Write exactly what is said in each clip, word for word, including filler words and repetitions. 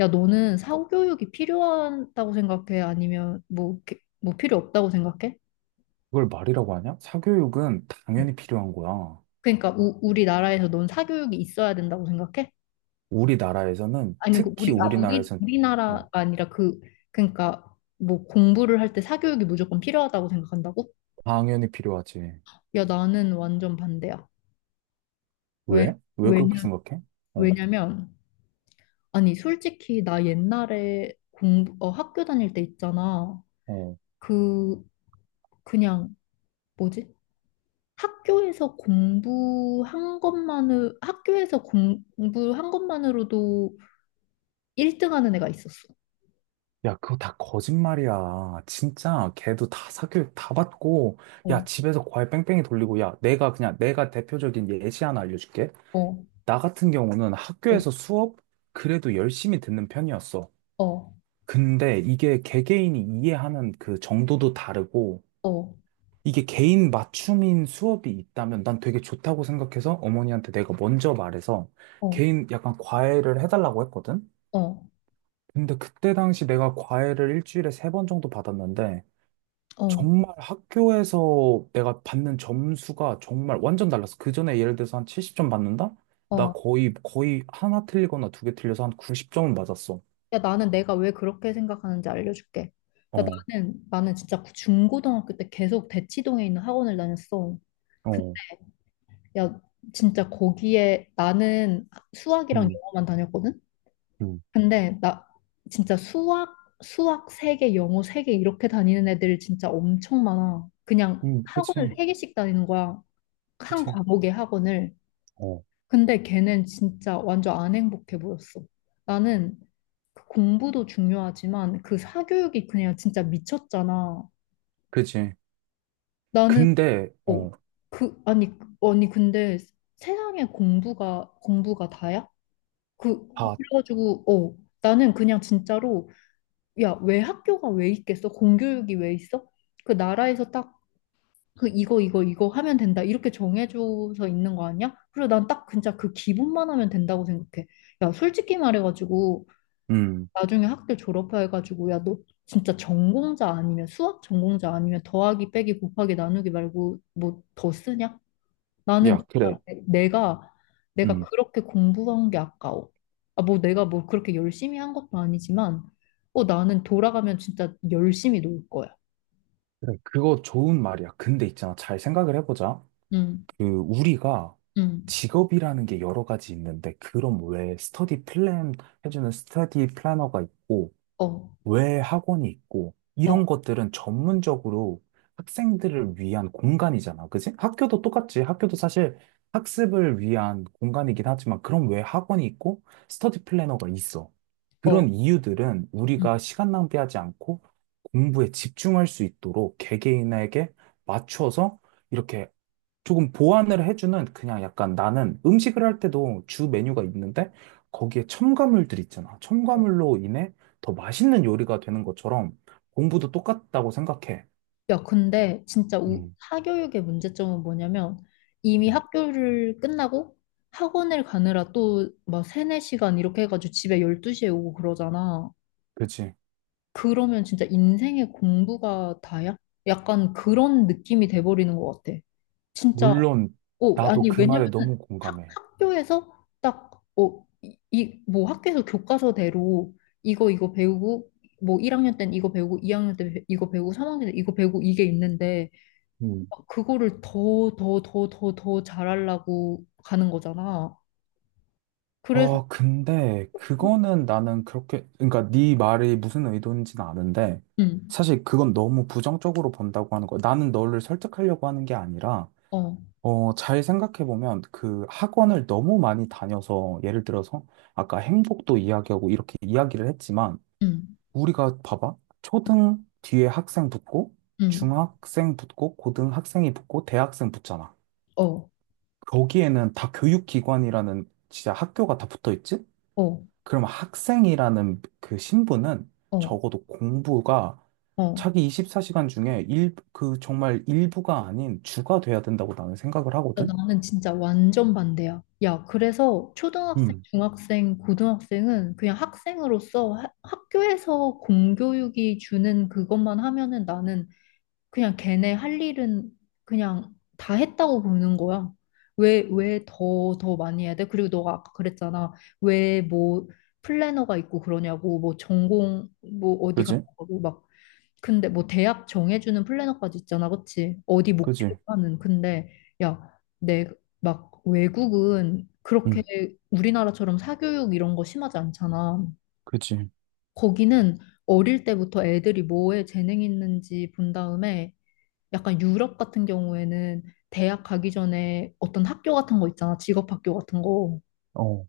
야, 너는 사교육이 필요하다고 생각해? 아니면 뭐, 이렇게- 뭐 필요 없다고 생각해? 그걸 말이라고 하냐? 사교육은 어. 당연히 필요한 거야. 그러니까 우, 우리나라에서 넌 사교육이 있어야 된다고 생각해? 우리나라에서는, 아니, 그 특히 우리, 아, 우리, 우리나라에서는, 우리나라가 어, 아니라. 그, 그러니까 뭐 공부를 할 때 사교육이 무조건 필요하다고 생각한다고? 당연히 필요하지. 야, 나는 완전 반대야. 왜, 왜? 왜 그렇게 왜냐, 생각해? 어, 왜냐면, 아니, 솔직히 나 옛날에 공부, 어, 학교 다닐 때 있잖아. 어. 그, 그냥, 뭐지? 학교에서 공부한 것만으로, 학교에서 공부한 것만으로도 일 등 하는 애가 있었어. 야, 그거 다 거짓말이야. 진짜 걔도 다 사교육 다 받고, 야, 어, 집에서 과외 뺑뺑이 돌리고, 야, 내가 그냥, 내가 대표적인 예시 하나 알려줄게. 어, 나 같은 경우는 어, 학교에서 수업 그래도 열심히 듣는 편이었어. 어, 근데 이게 개개인이 이해하는 그 정도도 다르고, 어, 이게 개인 맞춤인 수업이 있다면 난 되게 좋다고 생각해서 어머니한테 내가 먼저 말해서 어, 개인 약간 과외를 해달라고 했거든? 어, 근데 그때 당시 내가 과외를 일주일에 세 번 정도 받았는데 어, 정말 학교에서 내가 받는 점수가 정말 완전 달랐어. 그 전에 예를 들어서 한 칠십 점 받는다? 나 어. 거의, 거의 하나 틀리거나 두 개 틀려서 한 구십 점은 맞았어. 야, 나는 내가 왜 그렇게 생각하는지 알려줄게. 야, 어, 나는, 나는 진짜 그 중고등학교 때 계속 대치동에 있는 학원을 다녔어. 그- 어, 야, 진짜 거기에 나는 수학이랑 음, 영어만 다녔거든? 음, 근데 나 진짜 수학, 수학 세 개 영어 세 개 이렇게 다니는 애들 진짜 엄청 많아. 그냥 음, 그치, 학원을 세 개씩 다니는 거야. 한 그치, 과목의 학원을. 어, 근데 걔는 진짜 완전 안 행복해 보였어. 나는 그 공부도 중요하지만 그 사교육이 그냥 진짜 미쳤잖아. 그치. 나는, 근데, 어, 어, 그 아니, 아니 근데 세상에 공부가 공부가 다야? 그 다, 그래가지고 어 나는 그냥 진짜로, 야, 왜 학교가 왜 있겠어? 공교육이 왜 있어? 그 나라에서 딱 그 이거 이거 이거 하면 된다 이렇게 정해줘서 있는 거 아니야? 그리고 난 딱 진짜 그 기본만 하면 된다고 생각해. 야, 솔직히 말해가지고 음. 나중에 학교 졸업해가지고 야, 너 진짜 전공자 아니면 수학 전공자 아니면 더하기 빼기 곱하기 나누기 말고 뭐 더 쓰냐? 나는 야, 진짜 그래. 내- 내가 내가 음. 그렇게 공부한 게 아까워. 아, 뭐 내가 뭐 그렇게 열심히 한 것도 아니지만, 어, 나는 돌아가면 진짜 열심히 놀 거야. 그래. 그거 좋은 말이야. 근데 있잖아. 잘 생각을 해보자. 응, 그, 우리가 응, 직업이라는 게 여러 가지 있는데, 그럼 왜 스터디 플랜 해주는 스터디 플래너가 있고, 어, 왜 학원이 있고, 어, 이런 것들은 전문적으로 학생들을 위한 공간이잖아. 그지? 학교도 똑같지. 학교도 사실 학습을 위한 공간이긴 하지만, 그럼 왜 학원이 있고, 스터디 플래너가 있어? 어, 그런 이유들은 응, 우리가 시간 낭비하지 않고 공부에 집중할 수 있도록 개개인에게 맞춰서 이렇게 조금 보완을 해주는 그냥 약간 나는 음식을 할 때도 주 메뉴가 있는데 거기에 첨가물들 있잖아. 어. 첨가물로 인해 더 맛있는 요리가 되는 것처럼 공부도 똑같다고 생각해. 야, 근데 진짜 우, 음, 사교육의 문제점은 뭐냐면, 이미 음, 학교를 끝나고 학원을 가느라 또 막 세네 시간 이렇게 해가지고 집에 열두 시에 오고 그러잖아. 그치? 그러면 진짜 인생의 공부가 다야? 약간 그런 느낌이 돼버리는 것 같아. 진짜, 물론 어, 나도 아니, 그 왜냐면 말에 너무 학, 공감해. 학교에서 딱, 어, 이, 이- 뭐 학교에서 교과서대로 이거, 이거 배우고, 뭐 일 학년 땐 이거 배우고, 이 학년 때 배- 이거 배우고, 삼 학년 때 이거 배우고, 이게 있는데, 음, 그거를 더, 더, 더, 더, 더 잘하려고 가는 거잖아. 그래서, 어, 근데 그거는 나는 그렇게 그러니까 네 말이 무슨 의도인지는 아는데 응, 사실 그건 너무 부정적으로 본다고 하는 거야. 나는 너를 설득하려고 하는 게 아니라 어, 어, 잘 생각해보면 그 학원을 너무 많이 다녀서 예를 들어서 아까 행복도 이야기하고 이렇게 이야기를 했지만 응, 우리가 봐봐. 초등 뒤에 학생 붙고 응, 중학생 붙고 고등학생이 붙고 대학생 붙잖아. 어, 거기에는 다 교육기관이라는 진짜 학교가 다 붙어 있지? 어, 그럼 학생이라는 그 신분은 어, 적어도 공부가 어. 자기 이십사 시간 중에 일, 그 정말 일부가 아닌 주가 돼야 된다고 나는 생각을 야, 하거든? 나는 진짜 완전 반대야. 야, 그래서 초등학생, 음, 중학생, 고등학생은 그냥 학생으로서 하- 학교에서 공교육이 주는 그것만 하면은 나는 그냥 걔네 할 일은 그냥 다 했다고 보는 거야. 왜, 왜 더, 더 많이 해야 돼? 그리고 너가 아까 그랬잖아. 왜 뭐 플래너가 있고 그러냐고, 뭐 전공, 뭐 어디 그지? 가고, 막 근데 뭐 대학 정해주는 플래너까지 있잖아, 그치? 어디 그지? 목표하는. 근데 야, 내 막 외국은 그렇게 응, 우리나라처럼 사교육 이런 거 심하지 않잖아. 그지? 거기는 어릴 때부터 애들이 뭐에 재능 있는지 본 다음에 약간 유럽 같은 경우에는 대학 가기 전에 어떤 학교 같은 거 있잖아, 직업 학교 같은 거. 어,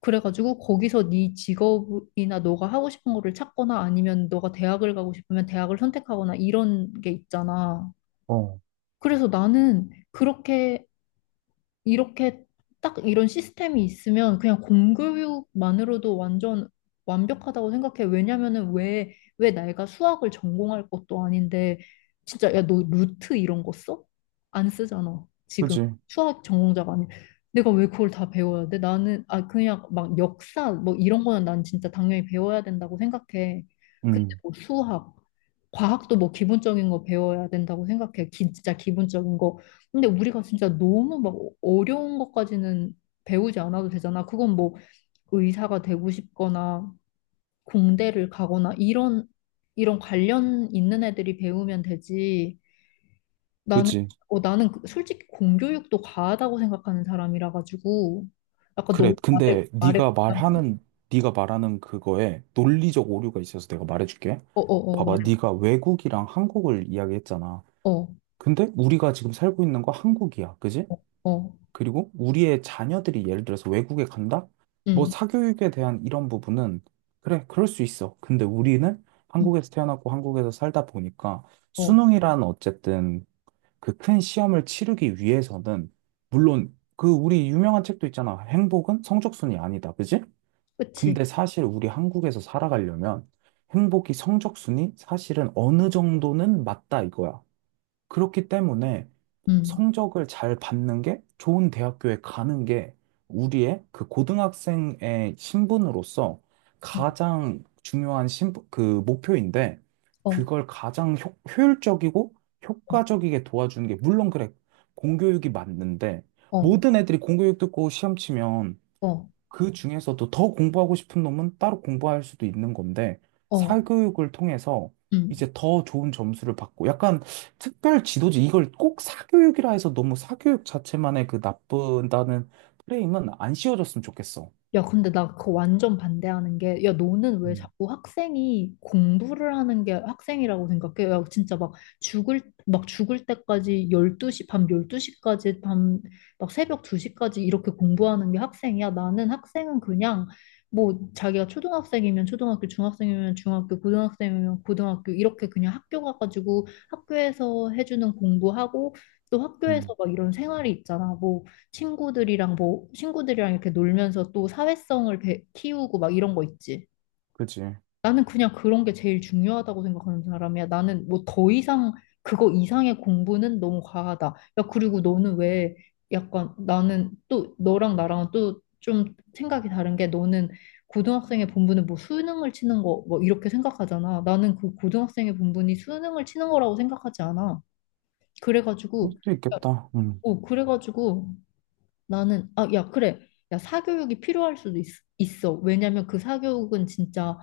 그래가지고 거기서 네 직업이나 너가 하고 싶은 거를 찾거나 아니면 너가 대학을 가고 싶으면 대학을 선택하거나 이런 게 있잖아. 어, 그래서 나는 그렇게 이렇게 딱 이런 시스템이 있으면 그냥 공교육만으로도 완전 완벽하다고 생각해. 왜냐면은 왜, 왜 내가 수학을 전공할 것도 아닌데, 진짜 야, 너 루트 이런 거 써? 안 쓰잖아. 지금 그지? 수학 전공자가 아니. 내가 왜 그걸 다 배워야 돼? 나는, 아, 그냥 막 역사 뭐 이런 거는 난 진짜 당연히 배워야 된다고 생각해. 근데 응, 뭐 수학 과학도 뭐 기본적인 거 배워야 된다고 생각해. 진짜 기본적인 거. 근데 우리가 진짜 너무 막 어려운 것까지는 배우지 않아도 되잖아. 그건 뭐 의사가 되고 싶거나 공대를 가거나 이런 이런 관련 있는 애들이 배우면 되지. 나는 그지? 어 나는 그- 솔직히 공교육도 과하다고 생각하는 사람이라 가지고 아까 그래. 너무 말에 근데 말에 네가 말하는 네가 말하는 그거에 논리적 오류가 있어서 내가 말해줄게. 어어어, 봐봐, 말해. 네가 외국이랑 한국을 이야기했잖아. 어어어. 근데 우리가 지금 살고 있는 거 한국이야, 그지? 그리고 우리의 자녀들이 예를 들어서 외국에 간다? 뭐 음. 사교육에 대한 이런 부분은 그래, 그럴 수 있어. 근데 우리는 음, 한국에서 태어났고 한국에서 살다 보니까 어, 수능이란 어쨌든 그 큰 시험을 치르기 위해서는 물론 그 우리 유명한 책도 있잖아. 행복은 성적순이 아니다. 그지? 그치. 근데 사실 우리 한국에서 살아가려면 행복이 성적순이 사실은 어느 정도는 맞다 이거야. 그렇기 때문에 음, 성적을 잘 받는 게 좋은 대학교에 가는 게 우리의 그 고등학생의 신분으로서 음, 가장 중요한 신분, 그 목표인데 어, 그걸 가장 효, 효율적이고 어. 효과적이게 도와주는 게 물론 그래 공교육이 맞는데 어, 모든 애들이 공교육 듣고 시험 치면 어, 그 중에서도 더 공부하고 싶은 놈은 따로 공부할 수도 있는 건데, 어, 사교육을 통해서 음. 이제 더 좋은 점수를 받고, 약간 특별 지도지, 이걸 꼭 사교육이라 해서 너무 사교육 자체만의 그 나쁘다는 프레임은 안 씌워줬으면 좋겠어. 야, 근데 나 그거 완전 반대하는 게, 야, 너는 왜 음, 자꾸 학생이 공부를 하는 게 학생이라고 생각해? 야, 진짜 막 죽을, 막 죽을 때까지 열두 시밤 열두 시까지, 밤, 막 새벽 두 시까지 이렇게 공부하는 게 학생이야? 나는 학생은 그냥, 뭐, 자기가 초등학생이면 초등학교, 중학생이면 중학교, 고등학생이면 고등학교, 이렇게 그냥 학교 가가지고 학교에서 해주는 공부하고, 또 학교에서 음, 막 이런 생활이 있잖아. 뭐 친구들이랑 뭐 친구들이랑 이렇게 놀면서 또 사회성을 배- 키우고 막 이런 거 있지. 그지. 나는 그냥 그런 게 제일 중요하다고 생각하는 사람이야. 나는 뭐 더 이상 그거 이상의 공부는 너무 과하다. 야, 그리고 너는 왜 약간 나는 또 너랑 나랑은 또 좀 생각이 다른 게 너는 고등학생의 본분은 뭐 수능을 치는 거 뭐 이렇게 생각하잖아. 나는 그 고등학생의 본분이 수능을 치는 거라고 생각하지 않아. 그럴 그래가지고, 수도 야, 있겠다. 음, 어, 그래가지고 나는, 아, 야, 그래. 야, 사교육이 필요할 수도 있, 있어. 왜냐면 그 사교육은 진짜,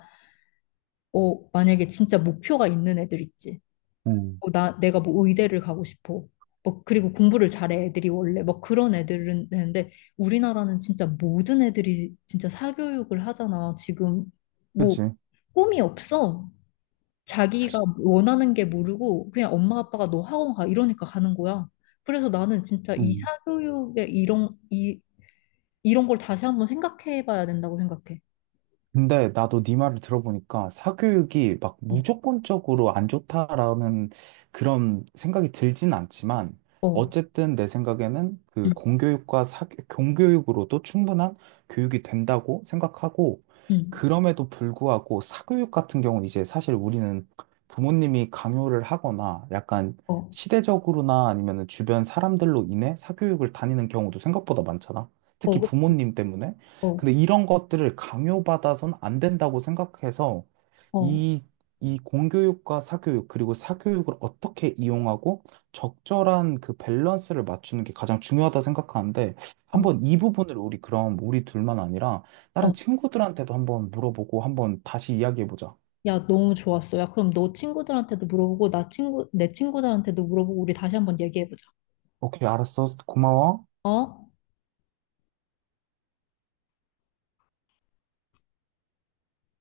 어, 만약에 진짜 목표가 있는 애들 있지. 음, 어, 나 내가 뭐 의대를 가고 싶어. 뭐 그리고 공부를 잘해 애들이 원래 뭐 그런 애들은 되는데 우리나라는 진짜 모든 애들이 진짜 사교육을 하잖아. 지금 뭐 그지. 꿈이 없어. 자기가 원하는 게 모르고 그냥 엄마 아빠가 너 학원 가 이러니까 가는 거야. 그래서 나는 진짜 이 음. 사교육의 이런 이 이런 걸 다시 한번 생각해 봐야 된다고 생각해. 근데 나도 네 말을 들어보니까 사교육이 막 음, 무조건적으로 안 좋다라는 그런 생각이 들진 않지만 어, 어쨌든 내 생각에는 응, 그 공교육과 사, 공교육으로도 충분한 교육이 된다고 생각하고 응, 그럼에도 불구하고 사교육 같은 경우는 이제 사실 우리는 부모님이 강요를 하거나 약간 어, 시대적으로나 아니면 주변 사람들로 인해 사교육을 다니는 경우도 생각보다 많잖아. 어, 특히 그- 부모님 때문에. 어, 근데 이런 것들을 강요받아선 안 된다고 생각해서 어, 이, 이 공교육과 사교육, 그리고 사교육을 어떻게 이용하고 적절한 그 밸런스를 맞추는 게 가장 중요하다 생각하는데 어, 한번 이 부분을 우리 그럼 우리 둘만 아니라 어. 다른 친구들한테도 한번 물어보고 한번 다시 이야기해보자. 야, 너무 좋았어. 야, 그럼 너 친구들한테도 물어보고, 나 친구, 내 친구들한테도 물어보고, 우리 다시 한번 얘기해 보자. 오케이, 알았어. 고마워. 어?